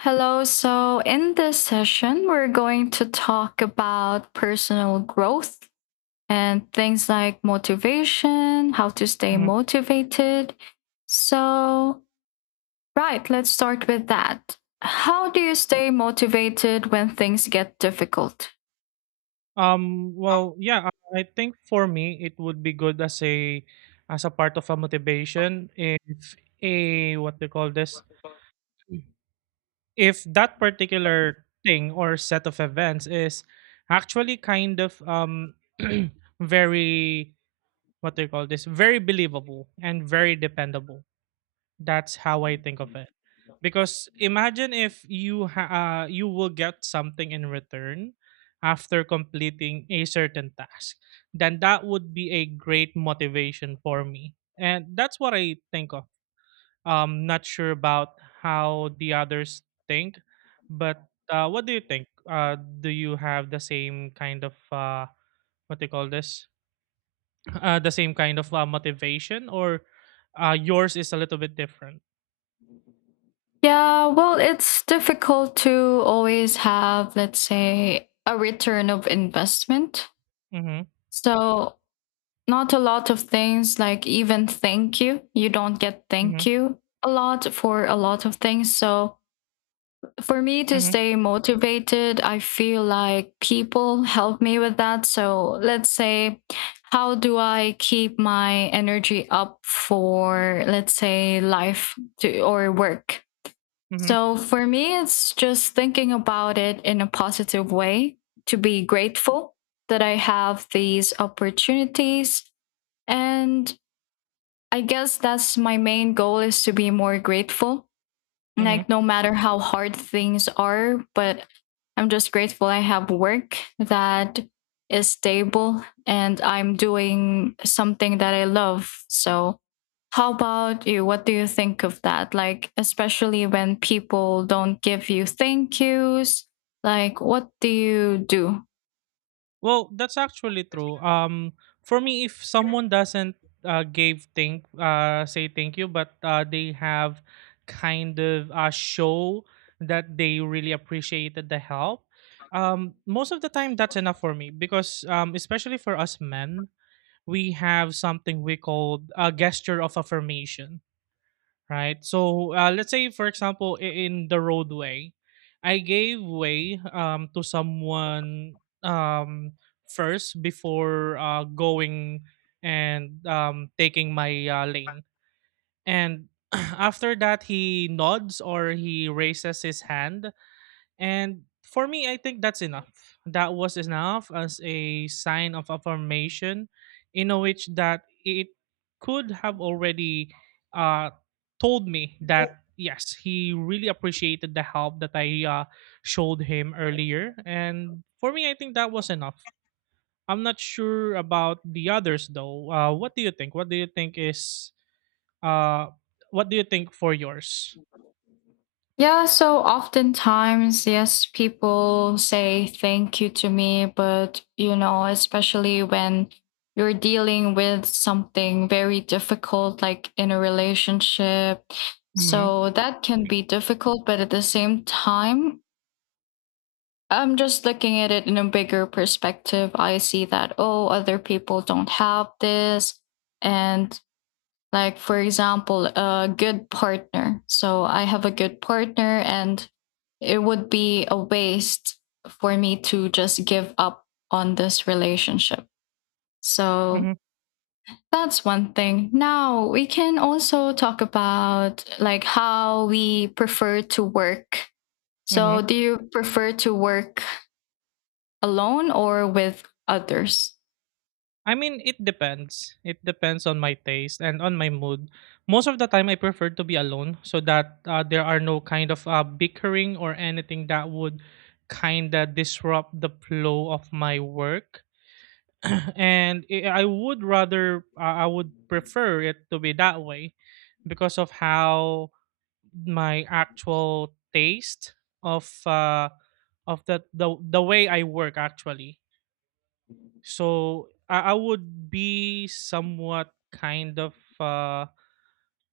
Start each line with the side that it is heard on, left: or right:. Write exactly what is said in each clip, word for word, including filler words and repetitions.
left: Hello. So, in this session, we're going to talk about personal growth and things like motivation, how to stay
right: Mhm.
left: motivated. So, right, let's start with that. How do you stay motivated when things get difficult?
right: Um, well, yeah, I I think for me it would be good as a as a part of a motivation if a what they call this if that particular thing or set of events is actually kind of um very what they call this very believable and very dependable. That's how I think of it. Because imagine if you ha- uh, you will get something in return after completing a certain task, then that would be a great motivation for me, and that's what I think of. Um not sure about how the others think, but uh, what do you think? Uh do you have the same kind of uh what do you call this uh the same kind of uh, motivation, or uh yours is a little bit different?
left: Yeah, well, it's difficult to always have, let's say, a return of investment.
right: Mm-hmm.
left: So, not a lot of things, like, even thank you, you don't get
right: Mm-hmm.
left: thank you a lot for a lot of things. So for me to
right: Mm-hmm.
left: stay motivated, I feel like people help me with that. So let's say, how do I keep my energy up for, let's say, life to, or work.
right: Mm-hmm.
left: So for me, it's just thinking about it in a positive way, to be grateful that I have these opportunities. And I guess that's my main goal, is to be more grateful.
right: Mm-hmm.
left: Like, no matter how hard things are, but I'm just grateful I have work that is stable and I'm doing something that I love. So how about you? What do you think of that? Like, especially when people don't give you thank yous, like, what do you do?
right: Well, that's actually true. Um, for me, if someone doesn't uh, give thank uh, say thank you, but uh, they have kind of uh, show that they really appreciated the help. Um, most of the time, that's enough for me because, um, especially for us men, we have something we call a gesture of affirmation, right? So uh, let's say, for example, i- in the roadway, I gave way um, to someone, um, first before uh, going and um, taking my uh, lane. And after that, he nods or he raises his hand, and for me, I think that's enough. That was enough as a sign of affirmation, in a which that it could have already uh, told me that yes, he really appreciated the help that I uh, showed him earlier. And for me, I think that was enough. I'm not sure about the others though. Uh, what do you think? What do you think is uh, what do you think for yours?
left: Yeah, so oftentimes, yes, people say thank you to me, but you know, especially when you're dealing with something very difficult, like in a relationship.
right: Mm-hmm.
left: So that can be difficult, but at the same time, I'm just looking at it in a bigger perspective. I see that, oh, other people don't have this. And, like, for example, a good partner. So I have a good partner, and it would be a waste for me to just give up on this relationship.
right: Mm-hmm.
left: So that's one thing. Now we can also talk about, like, how we prefer to work. So do you prefer to work alone or with others?
right: I mean, it depends. It depends on my taste and on my mood. Most of the time, I prefer to be alone so that uh, there are no kind of uh, bickering or anything that would kind of disrupt the flow of my work. And I I would rather, uh, I would prefer it to be that way because of how my actual taste of uh, of the, the the way I work actually, so I, I would be somewhat kind of uh,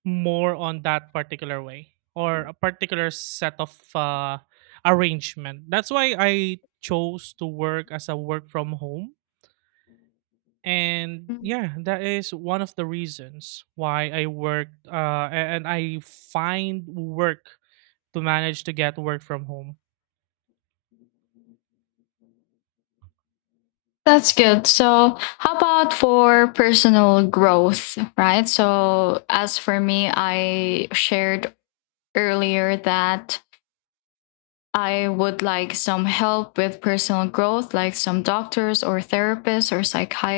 right: more on that particular way or a particular set of uh, arrangement. That's why I chose to work as a work from home. And yeah, that is one of the reasons why I work uh, a- and I find work to manage to get work from home.
left: That's good. So, how about for personal growth, right? So, as for me, I shared earlier that I would like some help with personal growth, like some doctors or therapists or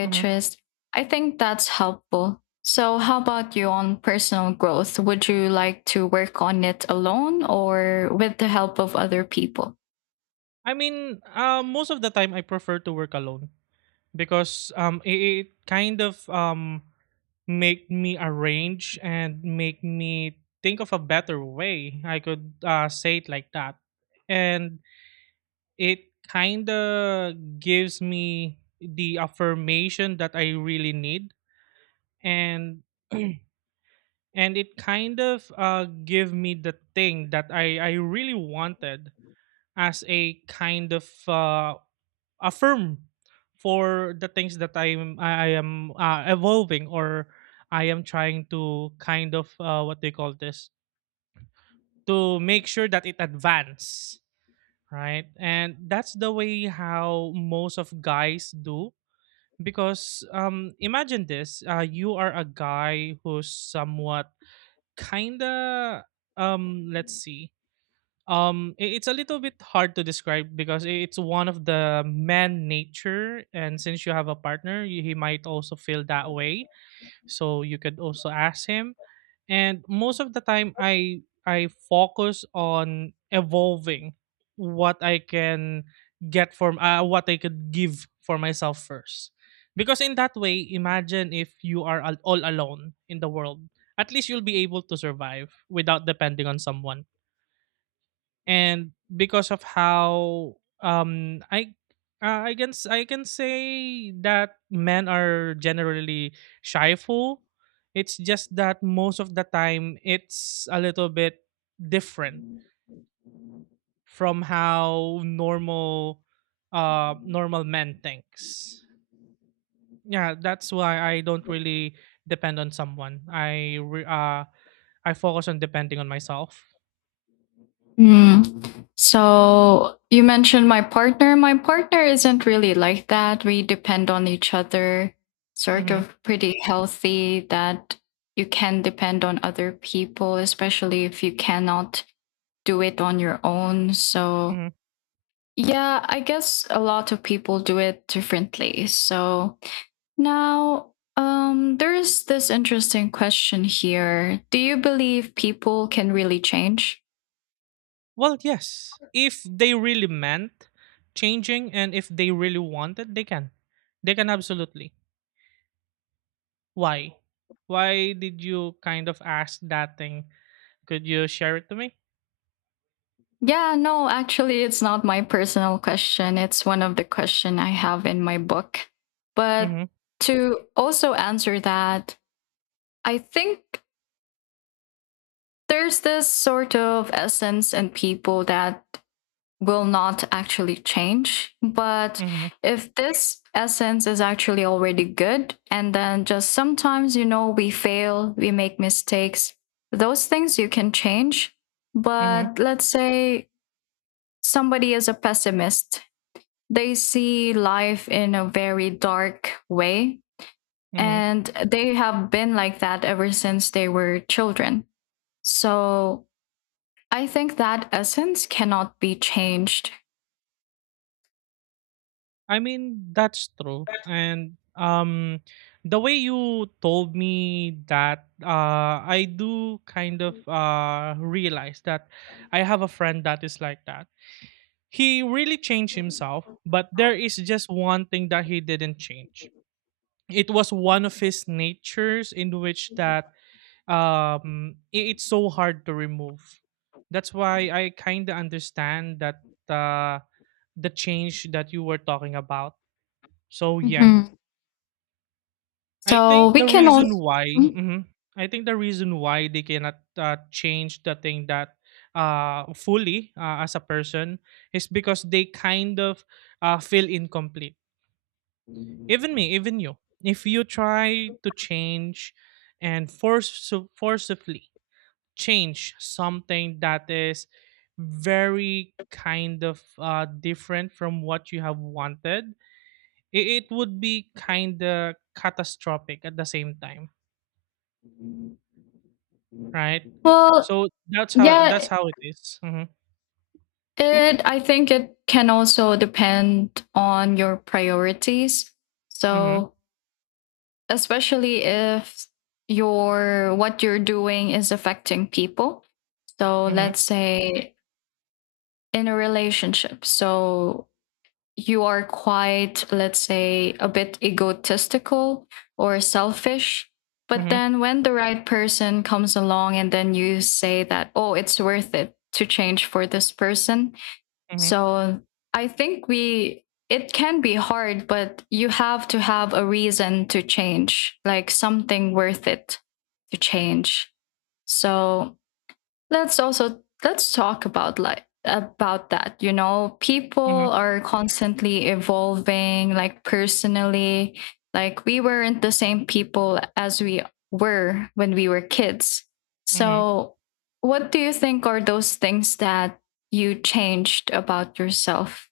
right: Mhm.
left: I think that's helpful. So, how about you on personal growth? Would you like to work on it alone or with the help of other people?
right: I mean, uh, most of the time I prefer to work alone because um, it, it kind of um, make me arrange and make me think of a better way. I could uh, say it like that. And it kind of gives me the affirmation that I really need. And and it kind of uh, give me the thing that I, I really wanted as a kind of uh, affirm for the things that I'm I, I am uh, evolving, or I am trying to kind of uh, what they call this to make sure that it advance, right? And that's the way how most of guys do because um imagine this, uh, you are a guy who's somewhat kinda um let's see um, I- it's a little bit hard to describe because i- it's one of the man nature, and since you have a partner, y- he might also feel that way. So you could also ask him. And most of the time, I I focus on evolving what I can get from uh, what I could give for myself first, because in that way, imagine if you are al- all alone in the world, at least you'll be able to survive without depending on someone. And because of how um i uh, I can s- I can say that men are generally shyful. It's just that most of the time it's a little bit different from how normal uh normal men thinks. Yeah, that's why I don't really depend on someone. i re- uh I focus on depending on myself.
left: Hmm. So, you mentioned my partner. My partner isn't really like that. We depend on each other, sort
right: Hmm.
left: of pretty healthy that you can depend on other people, especially if you cannot do it on your own. So, yeah, I guess a lot of people do it differently. So, now um there's this interesting question here. Do you believe people can really change?
right: Well, yes. If they really meant changing and if they really wanted, they can. They can absolutely. Why? Why did you kind of ask that thing? Could you share it to me?
left: Yeah, no, actually, it's not my personal question. It's one of the question I have in my book. But
right: Mhm.
left: to also answer that, I think there's this sort of essence in people that will not actually change. But
right: Mhm.
left: if this essence is actually already good, and then just sometimes, you know, we fail, we make mistakes, those things you can change.
right: Mhm.
left: But let's say somebody is a pessimist, they see life in a very dark way,
right: Mhm.
left: and they have been like that ever since they were children. So I think that essence cannot be changed.
right: I mean, that's true. And um the way you told me that, uh I do kind of uh realize that I have a friend that is like that. He really changed himself, but there is just one thing that he didn't change. It was one of his natures in which that um i- it's so hard to remove. That's why I kind of understand that uh, the change that you were talking about. So yeah, I
left: So
right: think
left: we
right: the
left: can also,
right: reason why, mhm, I think the reason why they cannot uh, change the thing that uh, fully uh, as a person is because they kind of uh, feel incomplete. Even me, even you. If you try to change and force so, forcibly change something that is very kind of uh, different from what you have wanted, it, it would be kind of catastrophic at the same time. Right?
left: well,
right: So that's how that's
left: yeah,
right: how it is. Mhm.
left: it, I think it can also depend on your priorities.
right: Mhm.
left: So, especially if your what you're doing is affecting people. So,
right: Mhm.
left: let's say, in a relationship. So, you are quite, let's say, a bit egotistical or selfish. But
right: Mhm.
left: then when the right person comes along, and then you say that, oh, it's worth it to change for this person.
right: Mhm.
left: So I think we, it can be hard, but you have to have a reason to change, like something worth it to change. So, Let's also let's talk about, like, about that. You know,
right: Mhm.
left: people are constantly evolving, like, personally. Like, we weren't the same people as we were when we were kids.
right: Mhm.
left: So, what do you think are those things that you changed about yourself?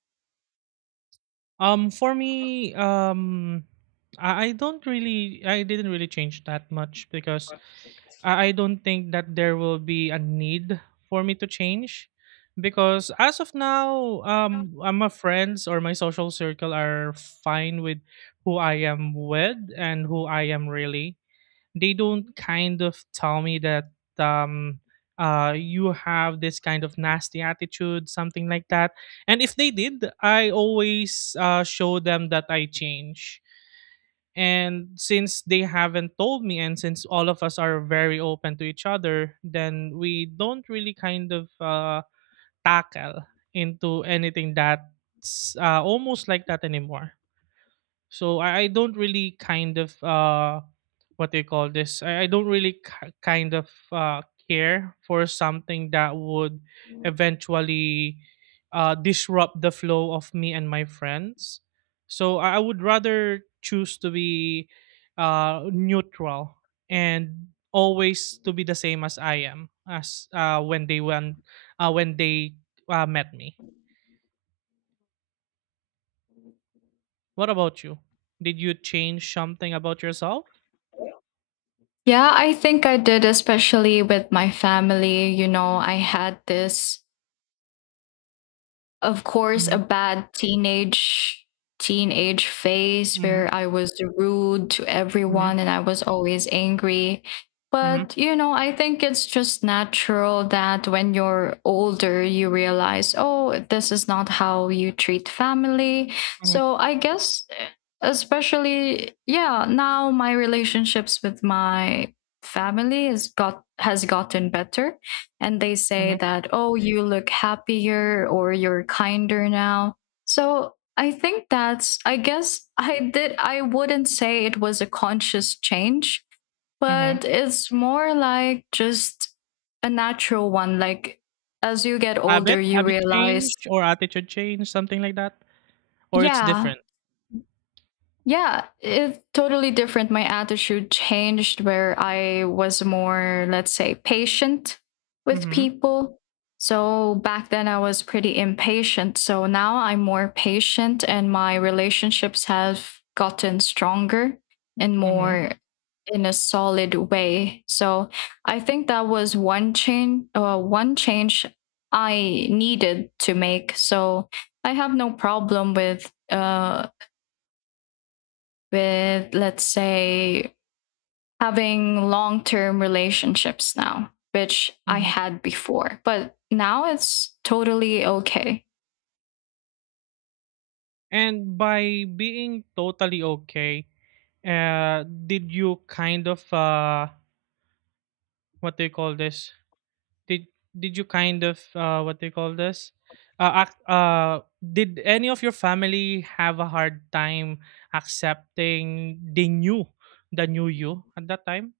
right: Um, for me, um, I, I don't really, I didn't really change that much because I, I don't think that there will be a need for me to change because as of now, um, uh, my friends or my social circle are fine with who I am with and who I am really. They don't kind of tell me that um uh you have this kind of nasty attitude, something like that. And if they did, I always uh show them that I change. And since they haven't told me and since all of us are very open to each other, then we don't really kind of uh tackle into anything that's uh, almost like that anymore. So I, I don't really kind of uh what they call this. I, I don't really ki kind of uh care for something that would eventually uh disrupt the flow of me and my friends. So I I would rather choose to be uh neutral and always to be the same as I am as uh when they went uh when they uh, met me. What about you? Did you change something about yourself?
left: Yeah, I think I did, especially with my family. You know, I had this, of course, a bad teenage teenage phase
right: Mm-hmm.
left: where I was rude to
right: Mhm.
left: everyone and I was always angry.
right: Mhm.
left: But you know, I think it's just natural that when you're older, you realize, oh, this is not how you treat family.
right: Mhm.
left: So I guess, eh, especially, yeah, now my relationships with my family has got has gotten better, and they say
right: Mhm.
left: that, oh, you look happier or you're kinder now. So I think that's, I guess I did, I wouldn't say it was a conscious change,
right: Mhm.
left: but it's more like just a natural one. Like, as you get older,
right: Habit
left: you
right: habit
left: realize,
right: change or attitude change, something like that? Or it's
left: yeah.
right: different?
left: Yeah, it's totally different. My attitude changed where I was more, let's say, patient with
right: Mhm.
left: people. So back then I was pretty impatient. So now I'm more patient and my relationships have gotten stronger and
right: Mhm.
left: more in a solid way. So I think that was one change uh, one change I needed to make. So I have no problem with uh with, let's say, having long term relationships now, which I
right: Mhm.
left: had before. But now it's totally okay.
right: And by being totally okay, uh, did you kind of, uh, what do you call this? Did did you kind of, uh, what do you call this? Uh, ac- uh, did any of your family have a hard time accepting the new, the new you at that time,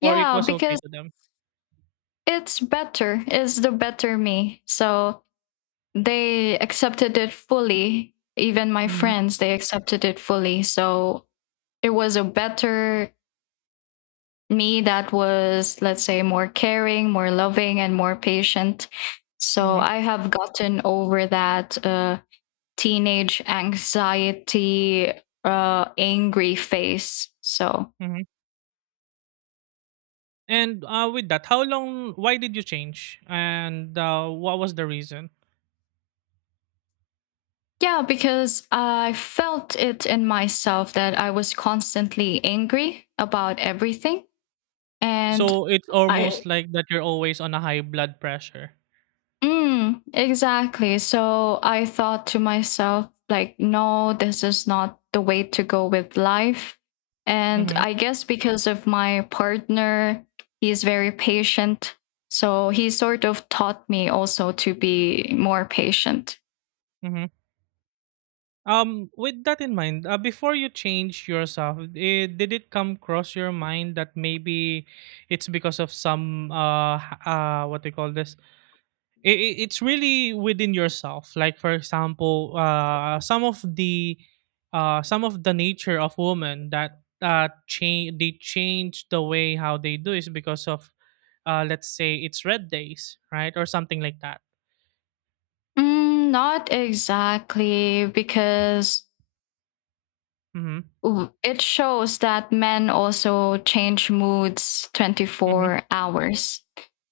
right: or it
left: Yeah,
right: was okay
left: because
right: to them?
left: it's better, it's the better me. So they accepted it fully. Even my
right: Mm-hmm.
left: friends, they accepted it fully. So it was a better me that was, let's say, more caring, more loving, and more patient. So
right: Mm-hmm.
left: I have gotten over that uh, teenage anxiety, uh, angry phase. So,
right: Hmm. And uh, with that, how long? Why did you change? And uh, what was the reason?
left: yeah, because I felt it in myself that I was constantly angry about everything. And
right: So it's
left: I
right: almost like that you're always on a high blood pressure.
left: Mm, exactly. So I thought to myself, like, no, this is not the way to go with life. And
right: Mm-hmm.
left: I guess because of my partner, he's very patient. So he sort of taught me also to be more patient.
right: Mm-hmm. Um, with that in mind, uh, before you change yourself, it, did it come across your mind that maybe it's because of some uh h- uh what do you call this it, it- it's really within yourself, like for example uh some of the uh some of the nature of women that uh change, they change the way how they do is because of uh let's say it's red days, right, or something like that?
left: Mm, not exactly, because
right: Mm-hmm.
left: w- it shows that men also change moods
right: Mm-hmm.
left: twenty-four hours.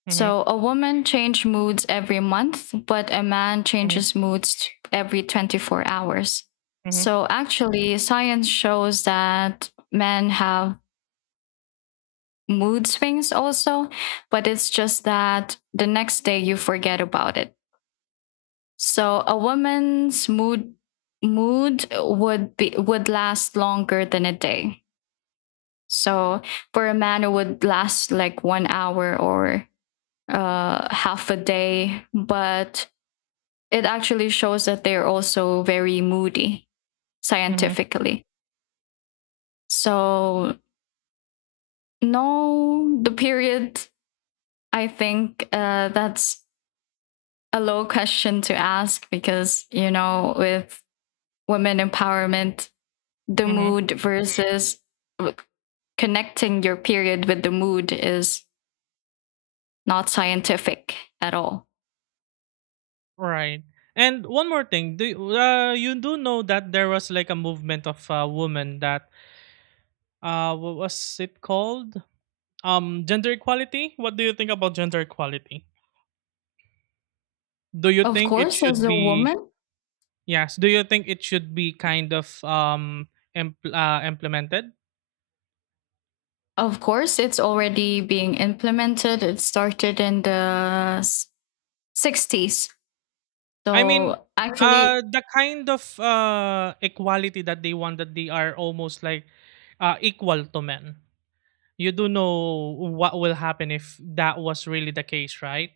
right: Mm-hmm.
left: So a woman changes moods every month, but a man
right: Mm-hmm.
left: changes moods every twenty-four hours.
right: Mm-hmm.
left: So, actually, science shows that men have mood swings also, but it's just that the next day you forget about it. So a woman's mood mood would be would last longer than a day. So for a man it would last like one hour or uh half a day, but it actually shows that they're also very moody
right: Mm-hmm.
left: scientifically. So, no, the period, I think uh, that's a low question to ask because, you know, with women empowerment, the
right: Mm-hmm.
left: mood versus connecting your period with the mood is not scientific at all.
right: Right. And one more thing, do you, uh, you do know that there was like a movement of uh, women that uh what was it called? Um, gender equality? What do you think about gender equality? Do you
left: Of
right: think it
left: course, as
right: should
left: a
right: be
left: woman,
right: yes, do you think it should be kind of um impl- uh, implemented?
left: of course, it's already being implemented. It started in the s- sixties.
right: I mean,
left: So
right: uh
left: actually,
right: the kind of uh equality that they want, that they are almost like uh equal to men. You do know what will happen if that was really the case, right?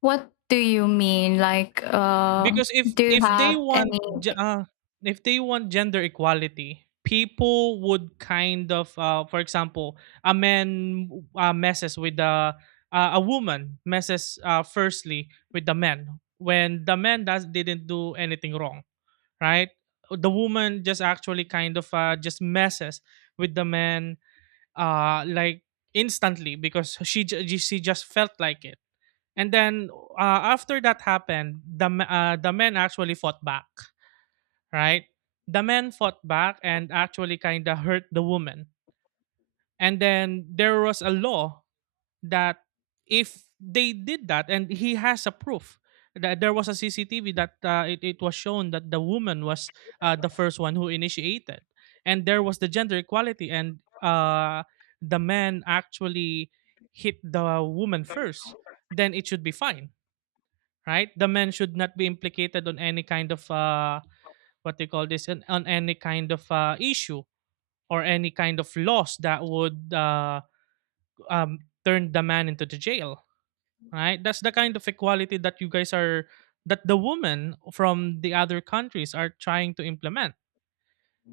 left: what do you mean? Like, uh,
right: Because if
left: do you
right: if they
left: have
right: want
left: any?
right: ge- uh, if they want gender equality, people would kind of uh, for example, a man uh, messes with the uh, a woman messes uh, firstly with the man when the man does didn't do anything wrong, right? The woman just actually kind of uh, just messes with the man, uh, like instantly because she, ju- she just felt like it. And then uh, after that happened, the m- uh, the men actually fought back, right? The men fought back and actually kind of hurt the woman. And then there was a law that if they did that, and he has a proof that there was a C C T V that uh, it, it was shown that the woman was uh, the first one who initiated, and there was the gender equality, and uh, the man actually hit the woman first, then it should be fine, right? The men should not be implicated on any kind of uh, what they call this, on on any kind of uh, issue or any kind of laws that would uh, um, turn the man into the jail, right? That's the kind of equality that you guys are that the women from the other countries are trying to implement.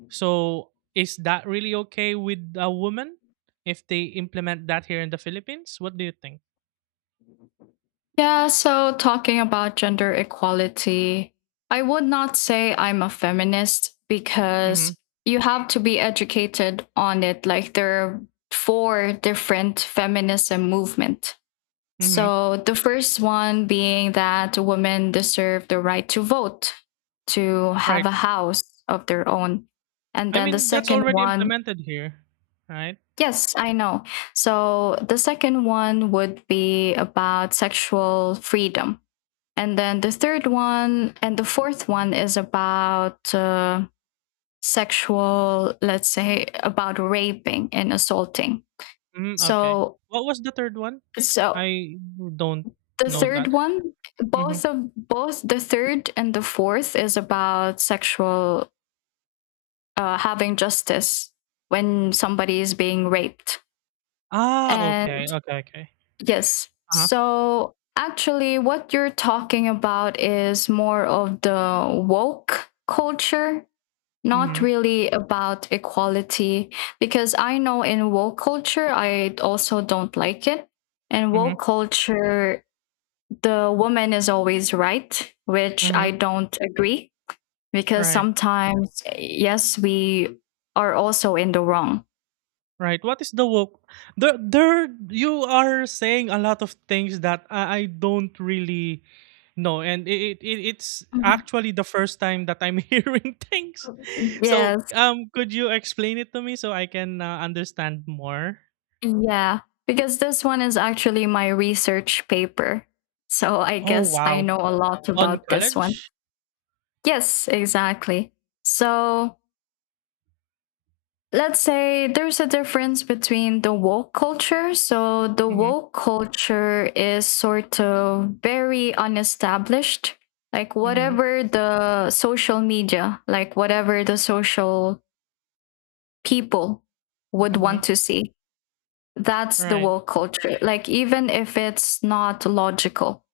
right: So is that really okay with a woman if they implement that here in the Philippines? What do you think?
left: Yeah, so talking about gender equality, I would not say I'm a feminist
right: Mm-hmm.
left: because you have to be educated on it. Like, there are four different feminism movement.
right: Mm-hmm.
left: So the first one being that women deserve the right to vote, to have
right: Right.
left: a house of their own. And
right: I
left: then the
right: mean, that's
left: second
right: already
left: one.
right: implemented here, right?
left: Yes, I know. So the second one would be about sexual freedom. And then the third one and the fourth one is about uh, sexual, let's say, about raping and assaulting.
right: Mm, okay.
left: So,
right: What was the third one?
left: so
right: I don't
left: the
right: know
left: third
right: that.
left: one,
right: Mhm.
left: both of both the third and the fourth is about sexual, uh, having justice when somebody is being raped.
right: Ah, okay.
left: And
right: Okay, okay.
left: yes.
right: Uh-huh.
left: So actually, what you're talking about is more of the woke culture, not
right: Mhm.
left: really about equality, because I know in woke culture, I also don't like it. In
right: Mhm.
left: woke culture, the woman is always right, which
right: Mhm.
left: I don't agree, because
right: Right.
left: sometimes, yes, we are also in the wrong.
right: Right. What is the woke? There there you are saying a lot of things that I, I don't really know and it, it it- it's
left: Mhm.
right: actually the first time that I'm hearing things. So,
left: Yes.
right: um could you explain it to me so I can uh, understand more?
left: Yeah, because this one is actually my research paper. So I
right: Oh,
left: guess I
right: wow.
left: know a lot
right: On
left: about this one.
right: college?
left: Yes, exactly. So let's say there's a difference between the woke culture. So the
right: Mhm.
left: woke culture is sort of very unestablished. Like,
right: Mhm.
left: whatever the social media, like, whatever the social people would want
right: Mhm.
left: to see. That's the
right: Right.
left: woke culture. Like, even if it's not logical,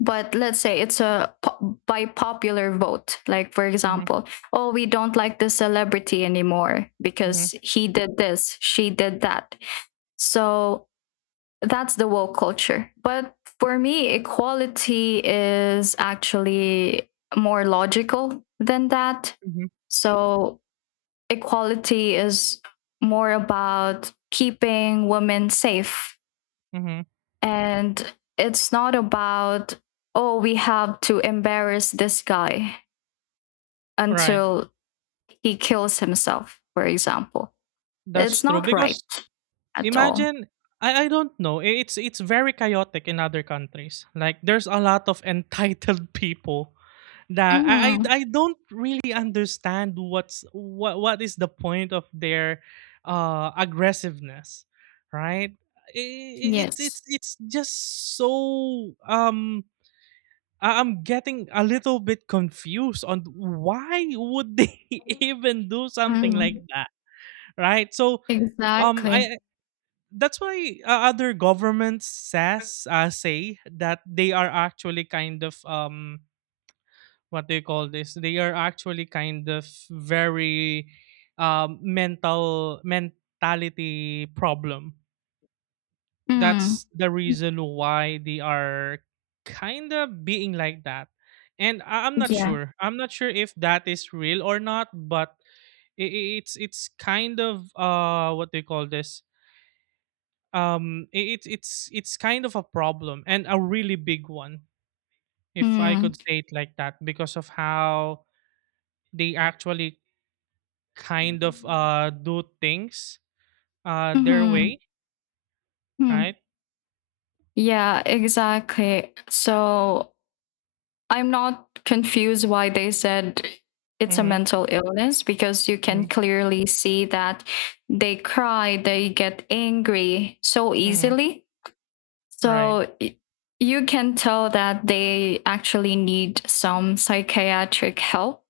left: but let's say it's a po- by popular vote. Like, for
right: Mhm,
left: example, oh, we don't like this celebrity anymore
right: mhm,
left: because he did this, she did that. So that's the woke culture. But for me, equality is actually more logical than that.
right: mhm,
left: So equality is more about keeping women safe,
right: mhm.
left: and it's not about, oh, we have to embarrass this guy
right: Right.
left: until he kills himself, for example.
right: That's
left: It's
right: true
left: not right
right: because
left: at all.
right: imagine I, I don't know. i- It's it's very chaotic in other countries. Like, there's a lot of entitled people that I
left: Hmm.
right: I, I don't really understand what's what what is the point of their uh aggressiveness, right? I- i- It's it's
left: Yes.
right: it's just so um I- I'm getting a little bit confused on why would they even do something like
left: Mm.
right: that, right? So, um,
left: Exactly.
right: I I- that's why uh, other governments says uh, say that they are actually kind of um what do you call this? They are actually kind of very um mental mentality problem,
left: Mm.
right: that's the reason why they are kind of being like that. And I- I'm not
left: Yeah.
right: sure, i'm not sure if that is real or not. But i i- it's it's kind of uh what they call this, um i- it's it's it's kind of a problem and a really big one, if I could
left: Mm.
right: say it like that, because of how they actually kind of uh do things uh their
left: Mm-hmm.
right: way, right?
left: Mm. Yeah, exactly. So I'm not confused why they said it's a
right: Mm-hmm,
left: mental illness because you can
right: mm-hmm,
left: clearly see that they cry, they get angry so
right: hmm.
left: easily.
right: Right.
left: So y- you can tell that they actually need some psychiatric help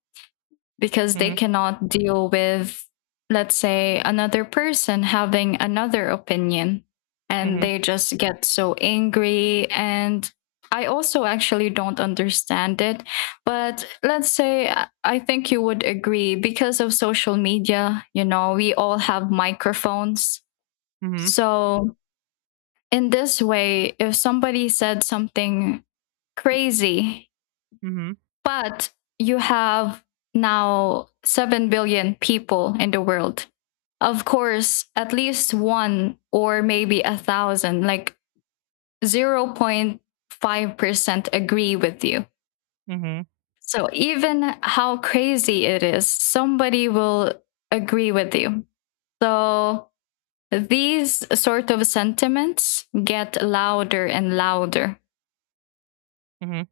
left: because they
right: Mm-hmm,
left: cannot deal with, let's say, another person having another opinion and
right: mm-hmm,
left: they just get so angry. And I also actually don't understand it. But let's say, I- I think you would agree because of social media, you know, we all have microphones.
right: mm-hmm,
left: So, in this way, if somebody said something crazy,
right: mm-hmm.
left: but you have now seven billion people in the world. Of course, at least one or maybe a thousand, like, zero point five percent agree with you.
right: Mhm,
left: So even how crazy it is, somebody will agree with you. So these sort of sentiments get louder and louder.
right: mhm.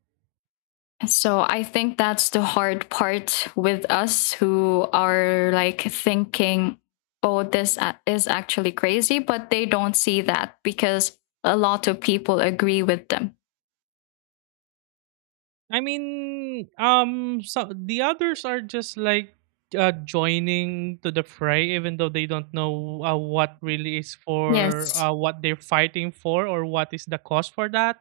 left: So I think that's the hard part with us who are like thinking, oh, this a- is actually crazy, but they don't see that because a lot of people agree with them.
right: I mean, um, so the others are just like uh, joining to the fray, even though they don't know uh, what really is for
left: Yes.
right: uh, what they're fighting for or what is the cause for that.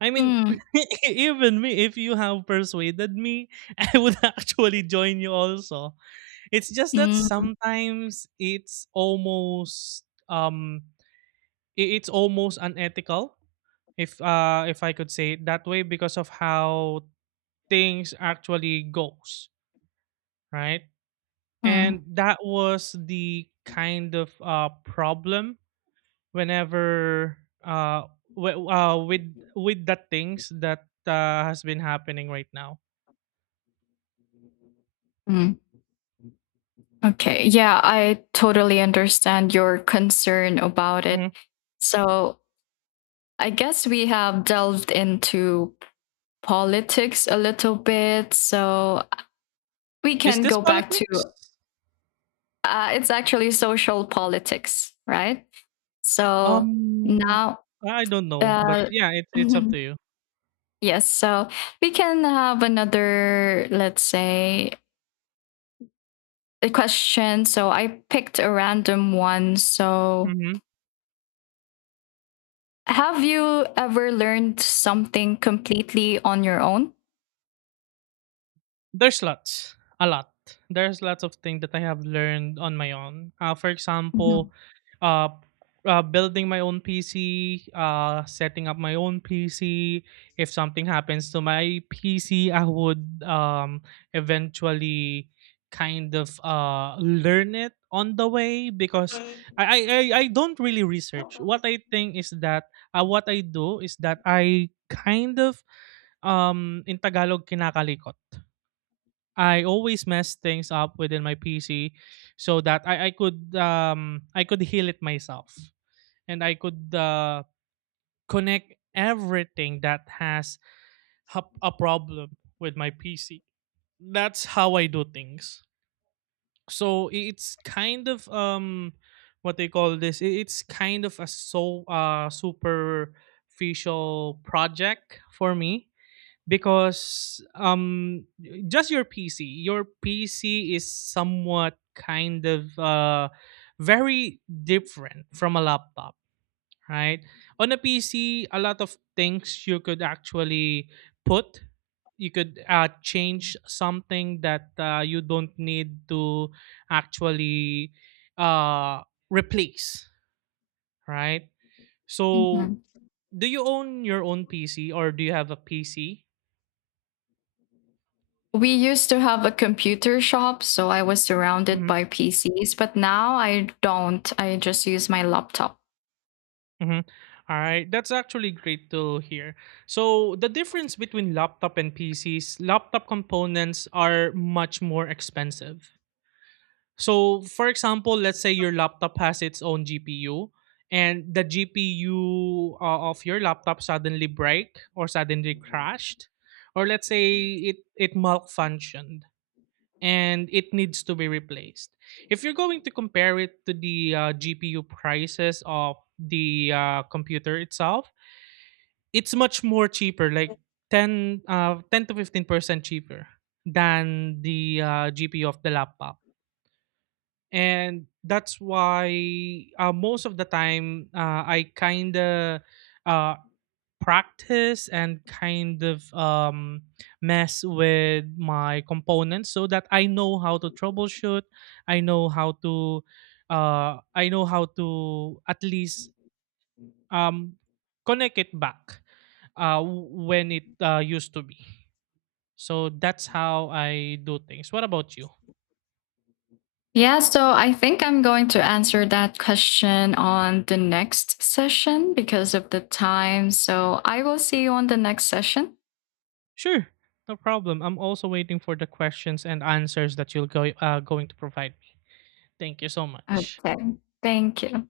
right: I mean,
left: Mm,
right: even me, if you have persuaded me, I would actually join you also. It's just that
left: mm,
right: sometimes it's almost um i- it's almost unethical, if uh if I could say it that way, because of how things actually goes, right?
left: mm,
right: And that was the kind of uh problem whenever uh, w- uh with with the things that uh, has been happening right now.
left: mm. Okay. Yeah, I totally understand your concern about it.
right: Mhm.
left: So I guess we have delved into politics a little bit. So we
right: Is
left: can
right: this
left: go back to.
right: politics?
left: Uh, it's actually social politics, right? So
right: Um
left: now,
right: I don't know, but
left: uh,
right: yeah, it's it's up to you.
left: yes, so we can have another, let's say, a question. So I picked a random one. So
right: Mm-hmm.
left: have you ever learned something completely on your own?
right: There's lots, a lot. There's lots of things that I have learned on my own. Uh, for example,
left: Mhm,
right: uh, uh, building my own P C, uh, setting up my own P C. If something happens to my P C, I would um, eventually kind of uh, learn it on the way, because I, I, I I don't really research. What I think is that uh, what I do is that I kind of um, in Tagalog, kinakalikot. I always mess things up within my P C so that I, I could um I could heal it myself and I could uh, connect everything that has hap- a problem with my P C. That's how I do things. So i- it's kind of um what they call this. i- It's kind of a so uh superficial project for me because um just your P C, your P C is somewhat kind of uh very different from a laptop, right? On a P C, a lot of things you could actually put you could uh, change something that uh, you don't need to actually uh, replace, right? So,
left: mhm.
right: do you own your own P C, or do you have a P C?
left: We used to have a computer shop, so I was surrounded by P Cs, but now I don't. I just use my laptop.
right: Mhm. All right, that's actually great to hear. So, the difference between laptop and P Cs, laptop components are much more expensive. So, for example, let's say your laptop has its own G P U and the G P U uh, of your laptop suddenly break or suddenly crashed, or let's say it it malfunctioned and it needs to be replaced. If you're going to compare it to the uh, G P U prices of the uh, computer itself, it's much more cheaper, like ten, uh, ten to fifteen percent cheaper than the uh, G P U of the laptop. And that's why uh, most of the time uh, I kind of uh, practice and kind of um, mess with my components so that I know how to troubleshoot. I know how to uh, I know how to at least um, connect it back uh, when it uh, used to be. So that's how I do things. What about you?
left: Yeah, so I think I'm going to answer that question on the next session because of the time. So I will see you on the next session.
right: Sure, no problem. I'm also waiting for the questions and answers that you're go- uh, going to provide me. Thank you so much.
left: Okay. Thank you.